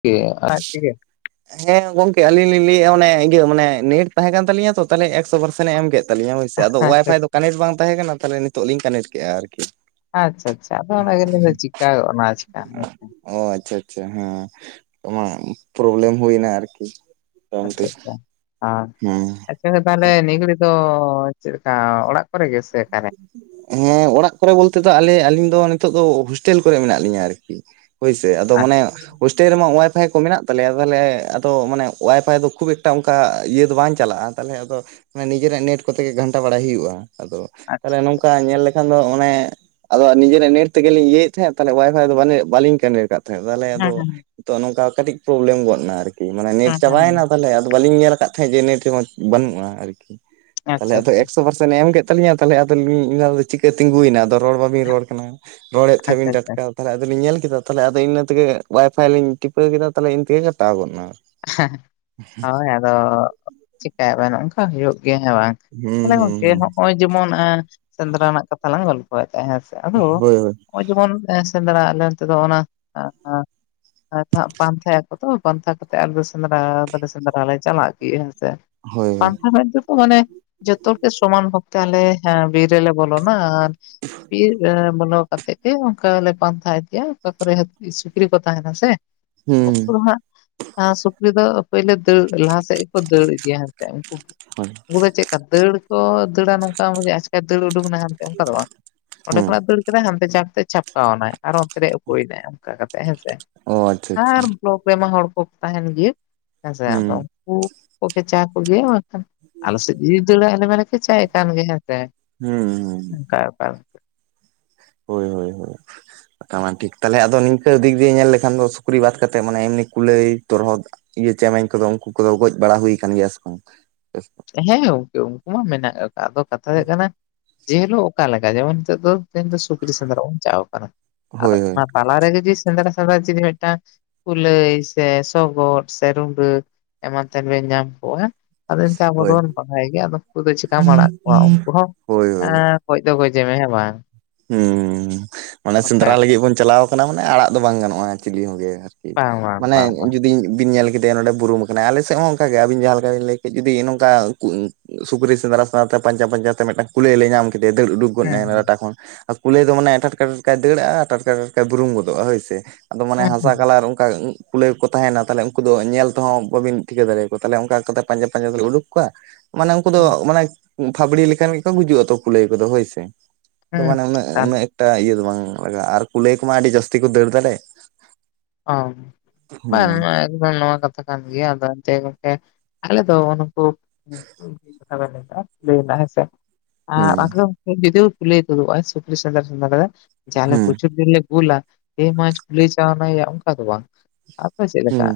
ᱠᱤ ᱟᱡ ᱛᱮᱜᱮ ᱾ ᱦᱮᱸ ᱜᱚᱝᱠᱮ ᱟᱹᱞᱤᱧ ᱞᱤᱧ ᱞᱟᱹᱭᱮᱫ-ᱟ ᱚᱱᱮ ᱤᱭᱟᱹ ᱢᱟᱱᱮ ᱱᱮᱴ ᱛᱟᱦᱮᱸ ᱠᱟᱱ ᱛᱟᱹᱧᱟ ᱛᱚ ᱛᱟᱦᱚᱞᱮ ᱮᱠᱥᱚ ᱯᱟᱨᱥᱮᱱᱮ ᱮᱢ ᱠᱮᱫ ᱛᱟᱹᱤᱧᱟ ᱦᱳᱭᱥᱮ ᱟᱫᱚ ᱟᱪᱪᱷᱟ ᱚᱣᱟᱭᱯᱷᱟᱭ ᱫᱚ ᱠᱟᱱᱟᱱᱮᱠᱴ ᱵᱟᱝ ᱛᱟᱦᱮᱸ ᱠᱟᱱᱟ ᱛᱟᱦᱚᱞᱮ ᱱᱤᱛᱚᱜ ᱞᱤᱧ ᱠᱟᱱᱟᱱᱮᱠ ᱠᱮᱫᱼᱟ ᱟᱨᱠᱤ ᱾ ᱟᱪᱪᱷᱟ ᱟᱪᱪᱷᱟ ᱟᱫᱚ ᱚᱱᱟ ᱜᱮᱞᱤᱧ ᱢᱮᱱ ᱫᱟ ᱪᱤᱠᱟ ᱜᱚᱫ ᱱᱟ ᱟᱪᱠᱟ ᱜᱮ ᱾ ᱚ ᱟᱪᱪᱷᱟ ᱟᱪᱪᱷᱟ ᱦᱮᱸ [unintelligible] ᱯᱨᱚᱵᱞᱮᱢ ᱦᱩᱭᱮᱱᱟ ᱟᱨᱠᱤ ᱾ ᱟᱪᱪᱷᱟ ᱟᱪᱪᱷᱟ ᱟᱸ ᱦᱩᱸ ᱟᱪᱪᱷᱟ ᱛᱟᱦᱚᱞᱮ ᱱᱤᱭᱟᱹ ᱜᱷᱟᱲᱤ ᱫᱚ ᱪᱮᱫ ᱞᱮᱠᱟ ᱚᱲᱟᱜ ᱠᱚᱨᱮ ᱜᱮ ᱥᱮ ᱚᱠᱟᱨᱮ? ᱦᱮᱸ ᱚᱲᱟᱜ ᱠᱚᱨᱮ ᱵᱚᱞᱛᱮ ᱫᱚ ᱟᱞᱮ ᱟᱹᱞᱤᱧ ᱫᱚ ᱱᱤᱛᱚᱜ ᱫᱚ ᱦᱳᱥᱴᱮᱞ ᱠᱚᱨᱮ ᱢᱮᱱᱟᱜ ᱞᱤᱧᱟ ᱟᱨᱠᱤ ᱾ ᱦᱳᱭ ᱥᱮ, ᱟᱫᱚ ᱢᱟᱱᱮ ᱟᱪᱪᱷᱟ ᱦᱳᱥᱴᱮᱞ ᱨᱮᱢᱟ ᱚᱣᱟᱭᱯᱷᱟᱭ ᱠᱚ ᱢᱮᱱᱟᱜ ᱛᱟᱞᱮᱭᱟ ᱛᱟᱦᱚᱞᱮ ᱟᱫᱚ ᱢᱟᱱᱮ ᱚᱣᱟᱭᱯᱷᱟᱭ ᱫᱚ ᱠᱷᱩᱵ ᱮᱠᱴᱟ ᱚᱱᱠᱟ ᱤᱭᱟᱹ ᱫᱚ ᱵᱟᱝ ᱪᱟᱞᱟᱜᱼᱟ ᱾ ᱛᱟᱦᱚᱞᱮ ᱟᱫᱚ ᱱᱤᱡᱮᱨᱟᱜ ᱱᱮᱴ ᱠᱚᱛᱮ ᱜᱮ ᱜᱷᱟᱱᱴᱟ ᱵᱟᱲᱟᱭ ᱦᱩᱭᱩᱜᱼᱟ ᱟᱫᱚ ᱟᱪᱪᱷᱟ ᱟᱪᱪᱷᱟ ᱛᱟᱦᱚᱞᱮ ᱟᱪᱪᱷᱟ. ᱱᱚᱝᱠᱟ ᱧᱮᱞ ᱫᱚ ᱚᱱᱮ ᱟᱫᱚ ᱱᱤᱡᱮᱨᱟᱜ ᱱᱮᱴ ᱛᱮᱜᱮᱞᱤᱧ ᱤᱭᱟᱹᱭᱮᱫ ᱛᱟᱦᱮᱸᱫ ᱛᱟᱦᱮ ᱚᱣᱟᱭᱯᱷᱟᱭ ᱫᱚ ᱵᱟᱞᱤᱧ ᱠᱟᱱᱤᱴᱟ᱾ ᱛᱟᱦᱚᱞᱮ ᱦᱮᱸ ᱟᱫᱚ ᱦᱮᱸ ᱱᱚᱝᱠᱟ ᱠᱟᱹᱴᱤᱡ ᱯᱨᱚᱵᱞᱮᱢ ᱜᱚᱫ ᱮᱱᱟ ᱟᱨᱠᱤ ᱢᱟᱱᱮ ᱱᱮᱴ ᱦᱮᱸ ᱦᱮᱸ ᱦᱮᱸ ᱪᱟᱵᱟᱭᱮᱱᱟ ᱛᱟᱦᱚᱞᱮ ᱟᱫᱚ ᱵᱟᱹᱞᱤᱧ ᱧᱮᱞ ᱟᱠᱟᱫ ᱛᱟᱦᱮᱸᱫ ᱡᱮ ᱱᱮᱴ ᱨᱮᱦᱚᱸ ᱵᱟᱹᱱᱩᱜᱼᱟ ᱟᱨᱠᱤ ᱛᱟᱦᱚᱞᱮ ᱟᱪᱪᱷᱟ ᱟᱫᱚ ᱟᱪᱪᱷᱟ ᱮᱠᱥᱚ ᱯᱟᱨᱥᱮᱱᱴ ᱮ ᱮᱢ ᱠᱮᱫ ᱛᱟᱞᱤᱧᱟ ᱛᱟᱦᱚᱞᱮ ᱟᱫᱚᱞᱤᱧ ᱚᱱᱟᱫᱚ ᱪᱤᱠᱟᱹ ᱛᱤᱸᱜᱩᱭᱮᱱᱟ ᱟᱫᱚ ᱨᱚᱲ ᱵᱟᱹᱵᱤᱱ ᱨᱚᱲ ᱠᱟᱱᱟ ᱨᱚᱲᱮᱫ ᱟᱪᱪᱷᱟ ᱛᱟᱦᱮᱸᱫᱤᱱ ᱟᱪᱪᱷᱟ ᱴᱟᱴᱠᱟ ᱛᱟᱦᱚᱞᱮ ᱟᱫᱚ ᱞᱤᱧ ᱧᱮᱞ ᱠᱮᱫᱟ ᱛᱟᱦᱚᱞᱮ ᱟᱫᱚ ᱤᱱᱟᱹ ᱛᱮᱜᱮ ᱚᱣᱟᱭᱯᱷᱟᱭ ᱞᱤᱧ ᱴᱤᱯᱟᱹᱣ ᱠᱮᱫᱟ ᱛᱟᱦᱚᱞᱮ ᱤᱱᱠᱟᱹ ᱠᱟᱴᱟᱣ ᱜᱚᱫ ᱮᱱᱟ ᱦᱳᱭ ᱟᱫᱚ ᱪᱤᱠᱟᱹᱭ ᱵᱮᱱ ᱚᱱᱠᱟ ᱦᱩᱭᱩᱜ ᱜᱮᱭᱟ ᱦᱮᱸ ᱵᱟᱝ ᱦᱩᱸ ᱛᱟᱞᱦᱮ ᱦᱩᱸ ᱜᱚᱝᱠᱮ ᱦᱩᱸ ᱦᱚᱸᱜᱼᱚᱭ ᱡᱮᱢᱚᱱ ᱥᱮᱸᱫᱽᱨᱟ ᱨᱮᱱᱟᱜ ᱠᱟᱛᱷᱟ ᱞᱟᱝ ᱜᱚᱞᱯᱷᱚᱭᱮᱫ ᱦᱮᱸ ᱥᱮ ᱟᱫᱚ ᱦᱳᱭ ᱦᱳᱭ ᱱᱚᱜᱼᱚᱭ ᱡᱮᱢᱚᱱ ᱥᱮᱸᱫᱽᱨᱟ ᱞᱮ ᱛᱮᱫᱚ ᱚᱱᱟ ᱯᱟᱱᱛᱟᱭ ᱟᱠ ᱛᱚ ᱯᱟᱱᱛᱷᱟ ᱟᱞᱮ ᱫᱚ ᱥᱮᱸᱫᱽᱨᱟ ᱫᱚᱞᱮ ᱥᱮᱸᱫᱽᱨᱟ ᱞᱮ ᱪᱟᱞᱟᱜ ᱜᱮ ᱦᱮᱸ ᱥᱮ ᱦᱳᱭ [inaudible] ᱦᱳᱭ ᱢᱟᱱᱮ ᱡᱚᱛᱚ ᱜᱮ ᱥᱚᱢᱟᱱ ᱵᱷᱟᱵᱛᱮ ᱟᱞᱮ ᱦᱮᱸ ᱵᱤᱨ ᱨᱮ ᱞᱮ ᱵᱚᱞᱚᱱᱟ ᱟᱨ ᱵᱤᱨ ᱵᱚᱞᱚᱵ ᱠᱟᱛᱮ ᱜᱮ ᱚᱱᱠᱟ ᱞᱮ ᱯᱟᱱᱛᱷᱟ ᱤᱫᱤᱭᱟ ᱚᱠᱟ ᱠᱚᱨᱮ ᱥᱩᱠᱨᱤ ᱠᱚ ᱛᱟᱦᱮᱱᱟ ᱥᱮ ᱦᱩᱸ ᱢᱟᱜ ᱦᱟᱸ ᱥᱩᱠᱨᱤ ᱫᱚ ᱯᱳᱭᱞᱳ ᱫᱟᱹᱲ ᱞᱟᱦᱟ ᱥᱮᱫ ᱜᱮᱠᱚ ᱫᱟᱹᱲ ᱤᱫᱤᱭᱟ ᱦᱮᱥᱮ ᱦᱳᱭ ᱩᱱᱠᱩ ᱫᱚ ᱪᱮᱫ ᱞᱮᱠᱟ ᱫᱟᱹᱲ ᱠᱚ ᱫᱟᱹᱲᱟ ᱱᱚᱝᱠᱟ ᱟᱪᱠᱟ ᱫᱟᱹᱲ ᱩᱰᱩᱠ ᱮᱱᱟ ᱦᱟᱱᱛᱮ ᱚᱱᱠᱟ ᱫᱚ ᱵᱟᱝ ᱚᱸᱰᱮ ᱦᱩᱸ ᱠᱷᱚᱱᱟᱜ ᱫᱟᱹᱲ ᱦᱟᱱᱛᱮ ᱪᱷᱟᱯᱛᱮ ᱪᱷᱟᱯᱠᱟᱣ ᱮᱱᱟᱭ ᱟᱨ ᱚᱱᱛᱮᱨᱮ ᱩᱠᱩᱭᱮᱱᱟᱭ ᱚᱱᱠᱟ ᱠᱟᱛᱮ ᱦᱮᱸᱥᱮ ᱚ ᱟᱪᱪᱷᱟ ᱟᱪᱪᱷᱟ ᱟᱨ ᱵᱞᱚᱠ ᱨᱮᱢᱟ ᱦᱚᱲ ᱠᱚ ᱛᱟᱦᱮᱱ ᱜᱮ ᱦᱮᱸᱥᱮ ᱦᱩᱸ ᱟᱫᱚ ᱩᱱᱠᱩ ᱠᱚᱜᱮᱪᱟ ᱠᱚᱜᱮ ᱟᱞᱮ ᱥᱮᱫ ᱡᱩᱫᱤ ᱫᱟᱹᱲᱟ ᱟᱞᱮ ᱢᱟᱱᱮ ᱠᱮᱪᱟᱭ ᱠᱟᱱ ᱜᱮ ᱦᱮᱸᱥ ᱦᱩᱸ ᱦᱩᱸ ᱚᱱᱠᱟᱠᱟ ᱦᱳᱭ ᱦᱳᱭ ᱦᱳᱭ ᱴᱷᱤᱠ ᱛᱟᱦᱚᱞᱮ ᱟᱫᱚ ᱱᱤᱝᱠᱟᱹ ᱫᱤᱠ ᱫᱤᱭᱮ ᱧᱮᱞ ᱞᱮᱠᱷᱟᱱ ᱫᱚ ᱥᱩᱠᱨᱤ ᱵᱟᱫ ᱠᱟᱛᱮᱫ ᱢᱟᱱᱮ ᱮᱢᱱᱤ ᱠᱩᱞᱟᱹᱭ ᱛᱚᱨᱦᱚᱫ ᱤᱭᱟᱹ ᱪᱮᱢᱮᱧ ᱠᱚᱫᱚ ᱩᱱᱠᱩ ᱠᱚᱫᱚ ᱜᱚᱡ ᱵᱟᱲᱟ ᱦᱩᱭ ᱠᱟᱱᱟ ᱜᱮᱭᱟ ᱥᱮ ᱵᱟᱝ? ᱦᱮᱸ ᱜᱚᱝᱠᱮ ᱩᱱᱠᱩ ᱢᱟ ᱢᱮᱱᱟᱜ ᱠᱟᱜ ᱟᱫᱚ ᱠᱟᱛᱷᱟ ᱦᱩᱭᱩᱜ ᱠᱟᱱᱟ ᱡᱮ ᱦᱤᱞᱳᱜ ᱚᱠᱟ ᱞᱮᱠᱟ ᱡᱮᱢᱚᱱ ᱱᱤᱛᱚᱜ ᱫᱚ ᱛᱮᱦᱮᱧ ᱫᱚ ᱥᱩᱠᱨᱤ ᱥᱮᱸᱫᱽᱨᱟ ᱵᱚᱱ ᱪᱟ ᱟᱠᱟᱱᱟ ᱟᱫᱚ ᱦᱳᱭ ᱦᱳᱭ ᱛᱟᱞᱟᱨᱮ ᱡᱩᱫᱤ ᱥᱮᱸᱫᱽᱨᱟ ᱥᱮᱸᱫᱽᱨᱟ ᱪᱤᱞᱤ ᱢᱤᱫᱴᱟᱝ ᱠᱩᱞᱟᱹᱭ ᱥᱮ ᱥᱚᱜᱚᱫ ᱥᱮ ᱨᱩᱰᱟᱹ ᱮᱢᱟᱱ ᱛᱮᱱ ᱵᱮᱱ ᱧᱟᱢ ᱠᱚᱣᱟ ᱟᱫᱚ ᱮᱱᱛᱮ [unintelligible] ᱫᱚᱵᱚᱱ ᱵᱟᱲᱟᱭ ᱜᱮᱭᱟ ᱟᱫᱚ ᱩᱱᱠᱩ ᱫᱚ ᱪᱤᱠᱠᱟᱢ ᱟᱲᱟᱜ ᱠᱚᱣᱟ ᱩᱱᱠᱩ ᱦᱚᱸ ᱦᱳᱭ ᱦᱳᱭ ᱜᱚᱡᱽ ᱫᱚ ᱜᱚᱡᱮ ᱢᱮ ᱦᱮᱸ ᱵᱟᱝ ᱦᱩᱸ ᱢᱟᱱᱮ ᱥᱮᱸᱫᱽᱨᱟ ᱚᱱᱠᱟ ᱞᱟᱹᱜᱤᱫ ᱵᱚᱱ ᱪᱟᱞᱟᱣ ᱠᱟᱱᱟ ᱢᱟᱱᱮ ᱟᱲᱟᱜ ᱫᱚ ᱵᱟᱝ ᱜᱟᱱᱚᱜᱼᱟ ᱪᱤᱞᱤ ᱦᱚᱸᱜᱮ ᱢᱟᱱᱮ ᱡᱩᱫᱤ ᱵᱤᱱ ᱧᱮᱞ ᱠᱮᱫᱮᱭᱟ ᱱᱚᱸᱰᱮ ᱵᱩᱨᱩᱢ ᱟᱠᱟᱱᱟᱭ ᱟᱞᱮ ᱥᱮᱫ ᱦᱚᱸ ᱚᱱᱠᱟᱜᱮ ᱟᱵᱤᱱ ᱡᱟᱦᱟᱸ ᱞᱮᱠᱟ ᱵᱤᱱ ᱞᱟᱹᱭ ᱠᱮᱫ ᱡᱩᱫᱤ ᱱᱚᱝᱠᱟ ᱥᱩᱠᱨᱤ ᱥᱮᱸᱫᱽᱨᱟ ᱥᱮᱸᱫᱽᱨᱟ ᱛᱮ ᱯᱟᱸᱡᱮ ᱯᱟᱸᱡᱟ ᱛᱮ ᱢᱤᱫᱟᱝ ᱠᱩᱞᱟᱹᱭ ᱞᱮ ᱧᱟᱢ ᱠᱮᱫᱮᱭᱟ ᱫᱟᱹᱲ ᱩᱰᱩᱜ ᱜᱚᱫᱱᱟᱭ ᱦᱮᱸ, ᱞᱟᱴᱟ ᱠᱷᱚᱱ ᱟᱨ ᱠᱩᱞᱟᱹᱭ ᱫᱚ ᱢᱟᱱᱮ ᱴᱟᱴ ᱴᱟᱴᱠᱟᱭ ᱫᱟᱹᱲᱟᱜᱼᱟ ᱴᱟᱴ ᱴᱟᱴᱠᱟ‌ ᱴᱟᱴᱠᱟᱭ ᱵᱩᱨᱩᱢ ᱜᱚᱫᱚᱜᱼᱟ ᱦᱳᱭᱥᱮ ᱟᱫᱚ ᱢᱟᱱᱮ ᱦᱮᱸ, ᱦᱟᱥᱟ ᱦᱮᱸ, ᱠᱟᱞᱟᱨ ᱚᱱᱠᱟ ᱠᱩᱞᱟᱹᱭ ᱠᱚᱠᱚ ᱛᱟᱦᱮᱱᱟ ᱛᱟᱦᱚᱞᱮ ᱩᱱᱠᱩ ᱫᱚ ᱧᱮᱞ ᱛᱮᱦᱚᱸ ᱵᱟᱵᱤᱱ ᱴᱷᱤᱠᱟᱹ ᱫᱟᱲᱮᱭᱟ ᱠᱚᱣᱟ ᱛᱟᱦᱚᱞᱮ ᱚᱱᱠᱟ ᱚᱱᱠᱟ ᱛᱮ ᱯᱟᱸᱡᱟ ᱯᱟᱸᱡᱟ ᱠᱚᱞᱮ ᱩᱰᱩᱠ ᱠᱚᱣᱟ ᱢᱟᱱᱮ ᱩᱱᱠᱩ ᱫᱚ ᱦᱮᱸ, ᱢᱟᱱᱮ ᱯᱷᱟᱵᱽᱲᱤ ᱞᱮᱠᱟᱱ ᱜᱮᱠᱚ ᱜᱩᱡᱩᱜ ᱟᱛᱚ ᱠᱩᱞᱟᱹᱭ ᱠᱚᱫᱚ ᱦᱳᱭ ᱥᱮ ᱛᱚ ᱦᱮᱸ, ᱢᱟᱱᱮ ᱩᱱᱟᱹᱜ ᱦᱮᱸ, ᱩᱱᱟᱹᱜ ᱮᱠᱴᱟ ᱤᱭᱟᱹ ᱫᱚ ᱵᱟᱝ ᱞᱟᱜᱟᱜᱼᱟ ᱟᱨ ᱠᱩᱞᱟᱹᱭ ᱠᱚᱢᱟ ᱟᱹᱰᱤ ᱡᱟᱹᱥᱛᱤ ᱠᱚ ᱫᱟᱹᱲ ᱫᱟᱲᱮ ᱚ ᱵᱟᱝ ᱱᱚᱣᱟ ᱠᱟᱛᱷᱟ ᱠᱟᱱ ᱜᱮᱭᱟ ᱟᱫᱚ ᱮᱱᱛᱮ ᱜᱚᱝᱠᱮ ᱟᱞᱮ ᱫᱚ [inaudible] ᱦᱮᱸᱥᱮ ᱦᱩᱸ [inaudible] ᱠᱩᱞᱟᱹᱭ ᱫᱩᱲᱩᱜᱼᱟᱭ ᱦᱩᱸ [inaudible] ᱜᱩᱞᱟ ᱦᱮ ᱢᱟ ᱠᱩᱞᱟᱹᱭ ᱪᱟᱱᱟᱭᱭᱟ ᱚᱱᱠᱟ ᱫᱚ ᱵᱟᱝ ᱟᱯᱮ ᱪᱮᱫ ᱞᱮᱠᱟ ᱦᱩᱸ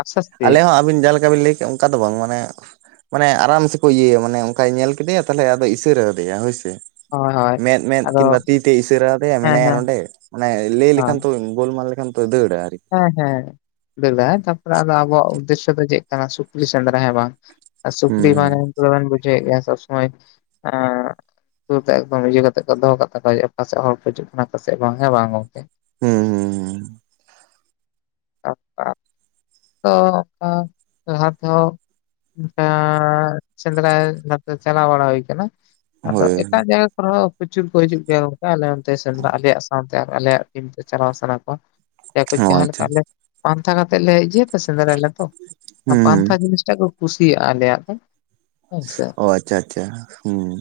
ᱟᱥᱛᱮ ᱟᱥᱛᱮ ᱟᱞᱮ ᱦᱚᱸ ᱟᱹᱵᱤᱱ ᱡᱮᱦᱟᱸ ᱞᱮᱠᱟ ᱵᱤᱱ ᱞᱟᱹᱭ ᱠᱮᱜ ᱚᱝᱠᱟ ᱫᱚ ᱵᱟᱝ ᱢᱟᱱᱮ ᱢᱟᱱᱮ ᱟᱨᱟᱢᱥᱮ ᱠᱚ ᱤᱭᱟᱹᱭᱟ ᱢᱟᱱᱮ ᱚᱝᱠᱟᱭ ᱧᱮᱞ ᱠᱮᱫᱮᱭᱟ ᱛᱟᱦᱞᱮ ᱟᱫᱚᱭ ᱤᱥᱟᱹᱨᱟ ᱟᱫᱮᱭᱟ ᱦᱳᱭᱥᱮ᱾ ᱦᱳᱭ ᱦᱳᱭ ᱢᱮᱸᱫ ᱢᱮᱸᱫ ᱟᱫᱚ ᱠᱤᱱᱵᱟ ᱛᱤ ᱛᱮ ᱤᱥᱟᱹᱨᱟᱣ ᱟᱫᱮᱭᱟ ᱦᱮᱸ ᱢᱮᱱᱟᱭᱟ ᱦᱮᱸ ᱱᱚᱸᱰᱮ᱾ ᱢᱟᱱᱮ ᱞᱟᱹᱭ ᱦᱳᱭ ᱞᱮᱠᱷᱟᱱ ᱛᱚ ᱜᱳᱞᱢᱟᱞ ᱞᱮᱠᱷᱟᱱ ᱛᱚ ᱫᱟᱹᱲᱟ ᱟᱨᱠᱤ᱾ ᱦᱮᱸ ᱦᱮᱸ [unintelligible] ᱛᱟᱯᱚᱨᱮ ᱟᱵᱚᱣᱟᱜ ᱩᱫᱫᱮᱥᱥᱚ ᱫᱚ ᱪᱮᱜ ᱠᱟᱱᱟ ᱥᱩᱠᱨᱤ ᱥᱮᱸᱫᱽᱨᱟ ᱦᱮᱸ ᱵᱟᱝ᱾ ᱦᱩᱸ ᱥᱩᱠᱨᱤ [unintelligible] ᱵᱩᱡᱷᱟᱹᱣᱮᱜ ᱜᱮᱭᱟ ᱥᱚᱵ ᱥᱚᱢᱚᱭ ᱮᱸ ᱥᱩᱨ ᱛᱮ ᱮᱠᱫᱚᱢ ᱤᱭᱟᱹ ᱠᱟᱛᱮᱜ ᱠᱚ ᱫᱚᱦᱚ ᱠᱟᱜ ᱛᱟᱠᱚ ᱦᱩᱭᱩᱜᱼᱟ ᱚᱠᱟᱥᱮᱜ ᱦᱚᱲ ᱠᱚ ᱦᱤᱡᱩᱜ ᱠᱟᱱᱟ ᱚᱠᱟᱥᱮᱜ ᱵᱟᱝᱮ ᱦᱮᱸ ᱵᱟᱝ ᱜᱚᱝᱠᱮ᱾ ᱦᱩᱸ ᱦᱩᱸ ᱦᱩᱸ [inaudible] ᱚ ᱟᱸ ᱞᱟᱦᱟ ᱛᱮᱦᱚᱸ ᱚᱝᱠᱟ ᱥᱮᱸᱫᱽᱨᱟᱭ ᱵᱷᱟᱵᱛᱨ ᱪᱟᱞᱟᱣ ᱵᱟᱲᱟ ᱦᱩᱭ ᱠᱟᱱᱟ᱾ ᱦᱩᱸ ᱟᱫᱚ ᱦᱳᱭ ᱮᱴᱟᱜ ᱡᱟᱭᱜᱟ ᱠᱚᱨᱮ ᱦᱚᱸ ᱯᱚᱪᱩᱨ ᱠᱚ ᱦᱤᱡᱩᱜ ᱜᱮᱭᱟ ᱜᱚᱝᱠᱟ ᱟᱞᱮ ᱚᱱᱛᱮ ᱥᱮᱸᱫᱽᱨᱟ ᱟᱞᱮ ᱥᱟᱶ ᱛᱮ ᱟᱨ ᱟᱞᱮᱭᱟᱜ ᱴᱤᱢ ᱛᱮ ᱪᱟᱞᱟᱣ ᱥᱟᱱᱟ ᱠᱚᱣᱟ ᱚ [inaudible] ᱡᱟᱦᱟᱸ ᱟᱪᱪᱷᱟ ᱞᱮᱠᱟ ᱟᱞᱮ ᱯᱟᱱᱛᱷᱟ ᱠᱟᱛᱮᱜ ᱞᱮ ᱡᱮᱫ ᱦᱮᱸ ᱥᱮᱸᱫᱽᱨᱟᱭᱟᱞᱮ ᱛᱚ ᱦᱩᱸ ᱦᱩᱸ ᱯᱟᱱᱛᱷᱟ ᱡᱤᱱᱤᱥᱴᱟᱜ ᱠᱚ ᱠᱩᱥᱤᱭᱟᱜᱼᱟ ᱟᱞᱮᱭᱟᱜ ᱫᱚ ᱦᱮᱸ ᱥᱮ᱾ ᱚ ᱟᱪᱪᱷᱟ ᱟᱪᱪᱷᱟ ᱦᱩᱸ